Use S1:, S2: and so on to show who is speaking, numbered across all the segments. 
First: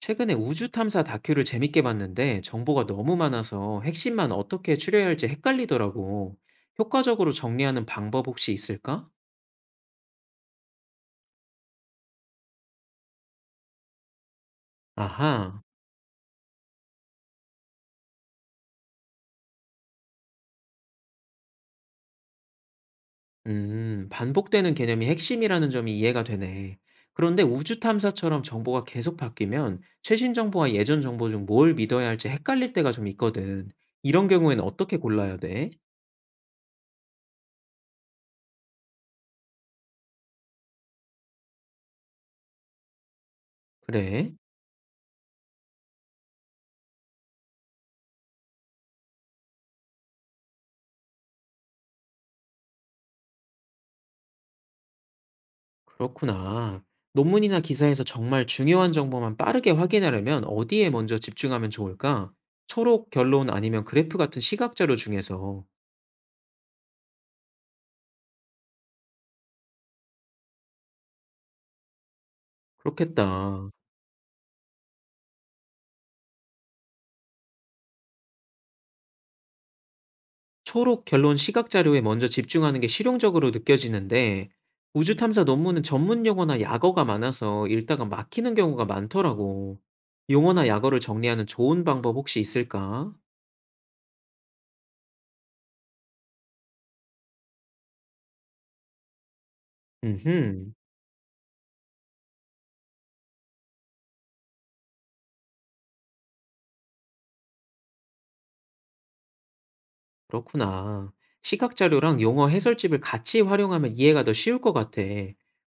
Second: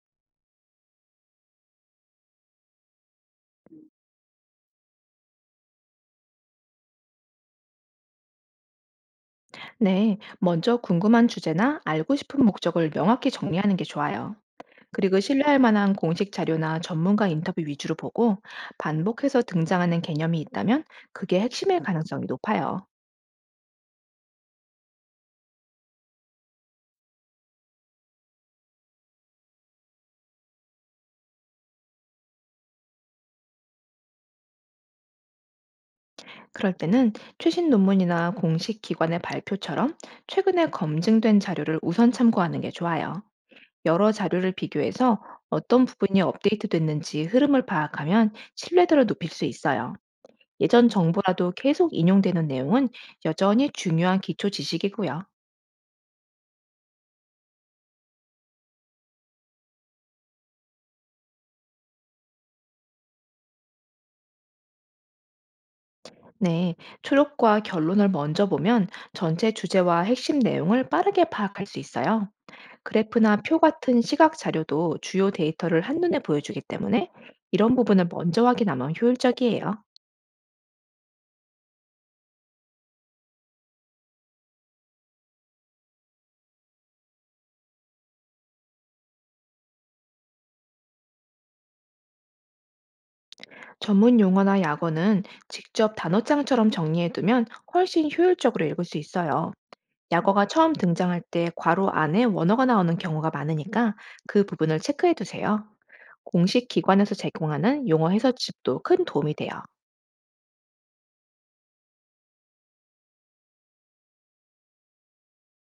S1: 최근에 우주 탐사 다큐를 재밌게 봤는데 정보가 너무 많아서 핵심만 어떻게 추려야 할지 헷갈리더라고. 효과적으로 정리하는 방법 혹시 있을까?
S2: 네, 먼저 궁금한 주제나 알고 싶은 목적을 명확히 정리하는 게 좋아요. 그리고 신뢰할
S1: 아하,
S2: 만한 공식 자료나 전문가 인터뷰 위주로 보고 반복해서 등장하는 개념이 있다면 그게 핵심일 가능성이 높아요.
S1: 반복되는 개념이 핵심이라는 점이 이해가 되네. 그런데 우주 탐사처럼 정보가 계속 바뀌면 최신 정보와 예전 정보 중 뭘 믿어야 할지 헷갈릴 때가 좀 있거든. 이런 경우에는 어떻게 골라야 돼?
S2: 그럴 때는 최신 논문이나 공식 기관의 발표처럼 최근에 검증된 자료를 우선 참고하는 게 좋아요. 여러
S1: 그래?
S2: 자료를 비교해서 어떤 부분이 업데이트됐는지 흐름을 파악하면 신뢰도를 높일 수 있어요. 예전 정보라도 계속 인용되는 내용은 여전히 중요한 기초 지식이고요.
S1: 그렇구나. 논문이나 기사에서 정말 중요한 정보만 빠르게 확인하려면 어디에 먼저 집중하면 좋을까? 초록 결론 아니면 그래프 같은 시각 자료 중에서.
S2: 네, 초록과 결론을 먼저 보면 전체 주제와 핵심 내용을 빠르게 파악할 수 있어요. 그래프나 표
S1: 그렇겠다.
S2: 같은 시각 자료도 주요 데이터를 한눈에 보여주기 때문에 이런 부분을 먼저 확인하면 효율적이에요.
S1: 초록 결론 시각 자료에 먼저 집중하는 게 실용적으로 느껴지는데, 우주 탐사 논문은 전문 용어나 약어가 많아서 읽다가 막히는 경우가 많더라고. 용어나 약어를 정리하는 좋은 방법 혹시 있을까?
S2: 전문 용어나 약어는 직접 단어장처럼 정리해두면 훨씬 효율적으로 읽을 수 있어요. 약어가 처음
S1: 음흠.
S2: 등장할 때 괄호 안에 원어가 나오는 경우가 많으니까 그 부분을 체크해 두세요. 공식 기관에서 제공하는 용어 해설집도 큰 도움이 돼요.
S1: 그렇구나. 시각 자료랑 용어 해설집을 같이 활용하면 이해가 더 쉬울 것 같아.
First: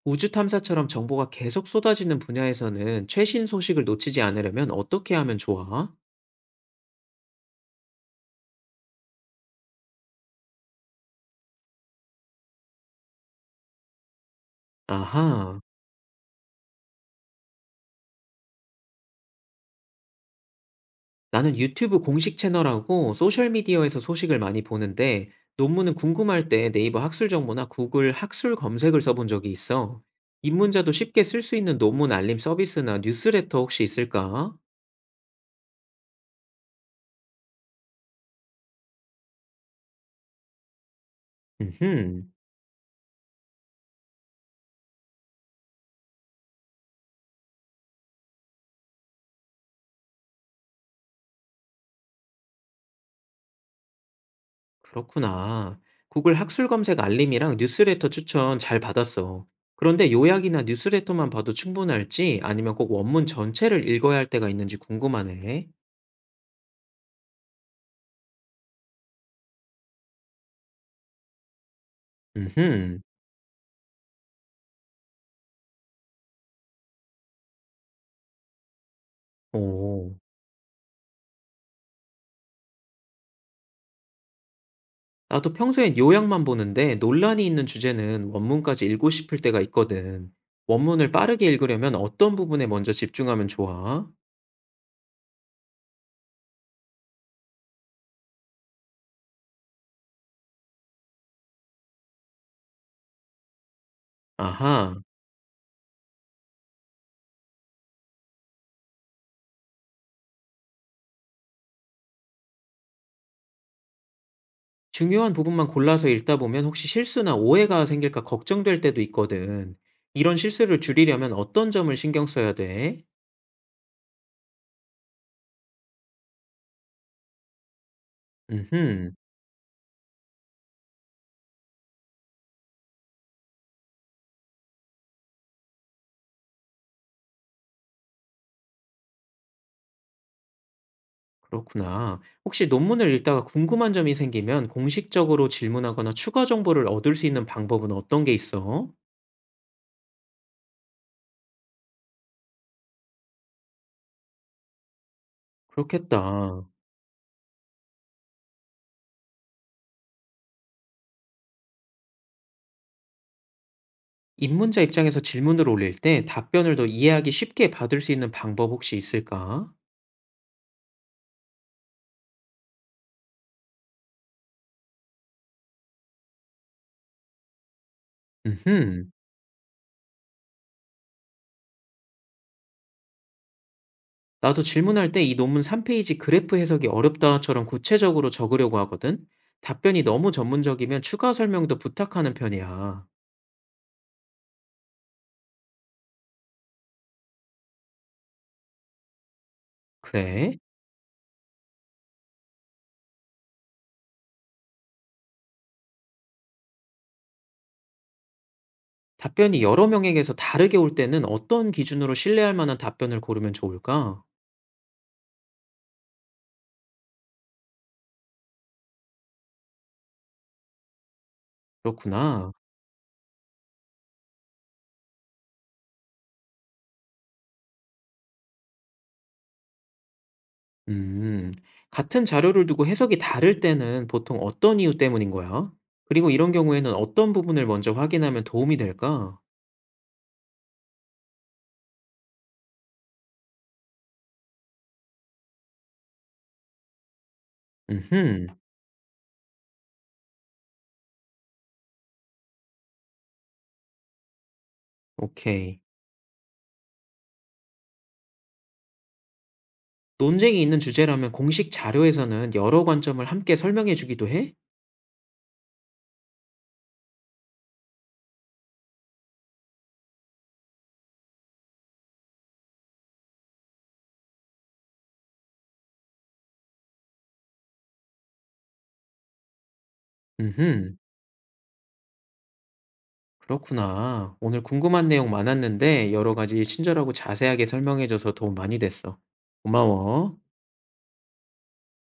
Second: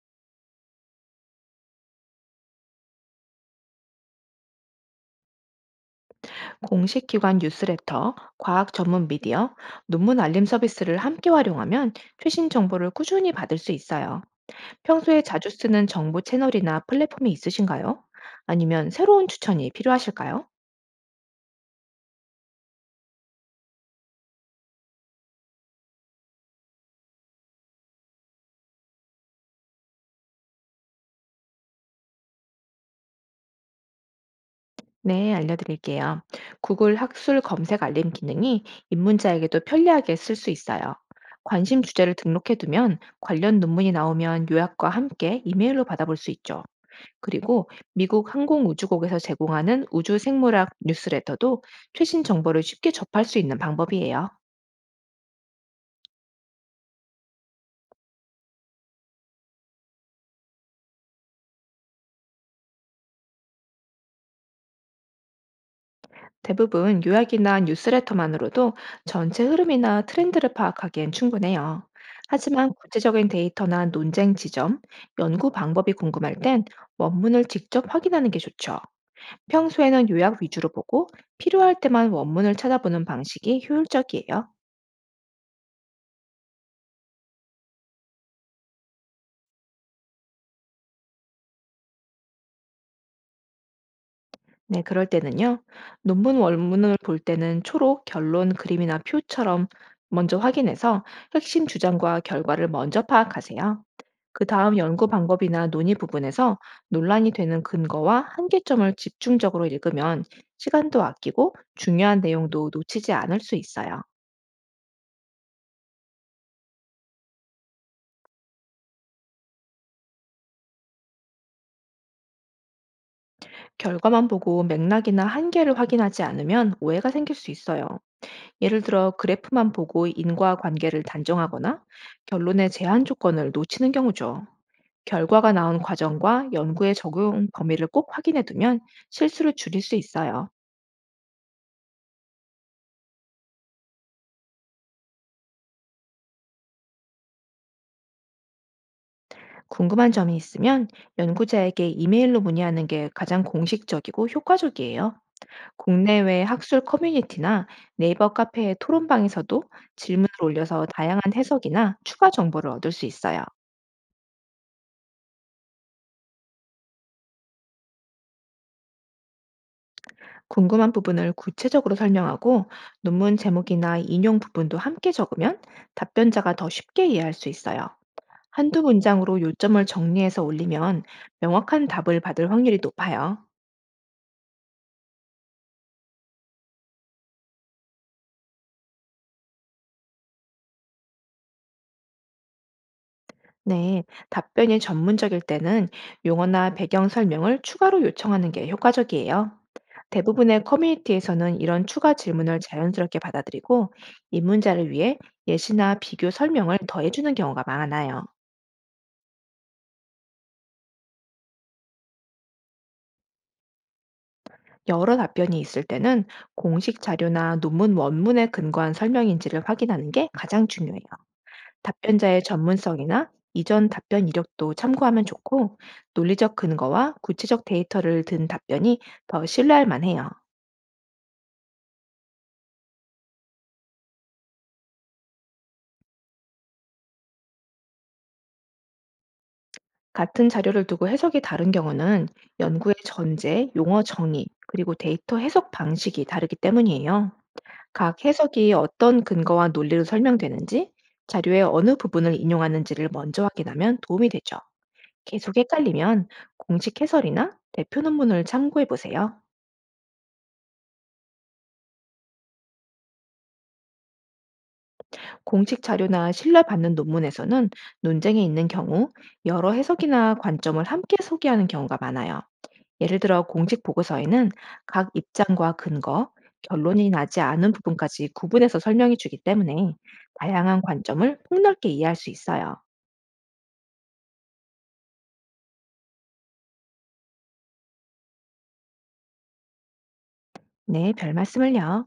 S1: 우주 탐사처럼 정보가 계속 쏟아지는 분야에서는 최신 소식을 놓치지 않으려면 어떻게 하면 좋아?
S2: 공식 기관 뉴스레터, 과학 전문 미디어, 논문 알림 서비스를 함께 활용하면 최신 정보를 꾸준히 받을 수 있어요. 평소에 자주
S1: 아하.
S2: 쓰는 정보 채널이나 플랫폼이 있으신가요? 아니면 새로운 추천이 필요하실까요?
S1: 나는 유튜브 공식 채널하고 소셜미디어에서 소식을 많이 보는데 논문은 궁금할 때 네이버 학술 정보나 구글 학술 검색을 써본 적이 있어. 입문자도 쉽게 쓸 수 있는 논문 알림 서비스나 뉴스레터 혹시 있을까?
S2: 네, 알려드릴게요. 구글 학술 검색 알림 기능이 입문자에게도 편리하게 쓸 수 있어요. 관심 주제를
S1: 음흠.
S2: 등록해두면 관련 논문이 나오면 요약과 함께 이메일로 받아볼 수 있죠. 그리고 미국 항공우주국에서 제공하는 우주생물학 뉴스레터도 최신 정보를 쉽게 접할 수 있는 방법이에요.
S1: 그렇구나. 구글 학술 검색 알림이랑 뉴스레터 추천 잘 받았어. 그런데 요약이나 뉴스레터만 봐도 충분할지 아니면 꼭 원문 전체를 읽어야 할 때가 있는지 궁금하네.
S2: 대부분 요약이나 뉴스레터만으로도 전체 흐름이나 트렌드를 파악하기엔 충분해요. 하지만
S1: 음흠.
S2: 구체적인 데이터나 논쟁 지점, 연구 방법이 궁금할 땐 원문을 직접 확인하는 게 좋죠. 평소에는
S1: 오.
S2: 요약 위주로 보고 필요할 때만 원문을 찾아보는 방식이 효율적이에요.
S1: 나도 평소엔 요약만 보는데 논란이 있는 주제는 원문까지 읽고 싶을 때가 있거든. 원문을 빠르게 읽으려면 어떤 부분에 먼저 집중하면 좋아?
S2: 네, 그럴 때는요. 논문 원문을 볼 때는 초록, 결론, 그림이나 표처럼 먼저 확인해서 핵심 주장과 결과를 먼저 파악하세요. 그 다음
S1: 아하.
S2: 연구 방법이나 논의 부분에서 논란이 되는 근거와 한계점을 집중적으로 읽으면 시간도 아끼고 중요한 내용도 놓치지 않을 수 있어요.
S1: 중요한 부분만 골라서 읽다 보면 혹시 실수나 오해가 생길까 걱정될 때도 있거든. 이런 실수를 줄이려면 어떤 점을 신경 써야 돼?
S2: 결과만 보고 맥락이나 한계를 확인하지 않으면 오해가 생길 수 있어요. 예를 들어
S1: 음흠,
S2: 그래프만 보고 인과관계를 단정하거나 결론의 제한 조건을 놓치는 경우죠. 결과가 나온 과정과 연구의 적용 범위를 꼭 확인해 두면 실수를 줄일 수 있어요.
S1: 그렇구나. 혹시 논문을 읽다가 궁금한 점이 생기면 공식적으로 질문하거나 추가 정보를 얻을 수 있는 방법은 어떤 게 있어?
S2: 궁금한 점이 있으면 연구자에게 이메일로 문의하는 게 가장 공식적이고 효과적이에요. 국내외
S1: 그렇겠다.
S2: 학술 커뮤니티나 네이버 카페의 토론방에서도 질문을 올려서 다양한 해석이나 추가 정보를 얻을 수 있어요.
S1: 입문자 입장에서 질문을 올릴 때 답변을 더 이해하기 쉽게 받을 수 있는 방법 혹시 있을까?
S2: 궁금한 부분을 구체적으로 설명하고 논문 제목이나 인용 부분도 함께 적으면 답변자가 더 쉽게 이해할 수 있어요. 한두
S1: 음
S2: 문장으로 요점을 정리해서 올리면 명확한 답을 받을 확률이 높아요.
S1: 나도 질문할 때 이 논문 3페이지 그래프 해석이 어렵다처럼 구체적으로 적으려고 하거든. 답변이 너무 전문적이면 추가 설명도 부탁하는 편이야.
S2: 네, 답변이 전문적일 때는 용어나 배경 설명을 추가로 요청하는 게 효과적이에요.
S1: 그래?
S2: 대부분의 커뮤니티에서는 이런 추가 질문을 자연스럽게 받아들이고 입문자를 위해 예시나 비교 설명을 더해주는 경우가 많아요.
S1: 답변이 여러 명에게서 다르게 올 때는 어떤 기준으로 신뢰할 만한 답변을 고르면 좋을까?
S2: 여러 답변이 있을 때는 공식 자료나 논문 원문에 근거한 설명인지를 확인하는 게 가장 중요해요. 답변자의
S1: 그렇구나.
S2: 전문성이나 이전 답변 이력도 참고하면 좋고, 논리적 근거와 구체적 데이터를 든 답변이 더 신뢰할 만해요.
S1: 음, 같은 자료를 두고 해석이 다를 때는 보통 어떤 이유 때문인 거야? 그리고 이런 경우에는 어떤 부분을 먼저 확인하면 도움이 될까?
S2: 같은 자료를 두고 해석이 다른 경우는 연구의 전제, 용어 정의, 그리고 데이터 해석 방식이 다르기 때문이에요. 각
S1: 음흠,
S2: 해석이 어떤 근거와 논리로 설명되는지, 자료의 어느 부분을 인용하는지를 먼저 확인하면 도움이 되죠. 계속
S1: 오케이.
S2: 헷갈리면 공식 해설이나 대표 논문을 참고해 보세요.
S1: 논쟁이 있는 주제라면 공식 자료에서는 여러 관점을 함께 설명해 주기도 해?
S2: 공식 자료나 신뢰받는 논문에서는 논쟁이 있는 경우 여러 해석이나 관점을 함께 소개하는 경우가 많아요. 예를 들어 공식 보고서에는 각 입장과 근거, 결론이 나지 않은 부분까지 구분해서 설명해 주기 때문에 다양한
S1: 음흠,
S2: 관점을 폭넓게 이해할 수 있어요.
S1: 그렇구나. 오늘 궁금한 내용 많았는데 여러 가지 친절하고 자세하게 설명해 줘서 도움 많이 됐어. 고마워.
S2: 네, 별 말씀을요.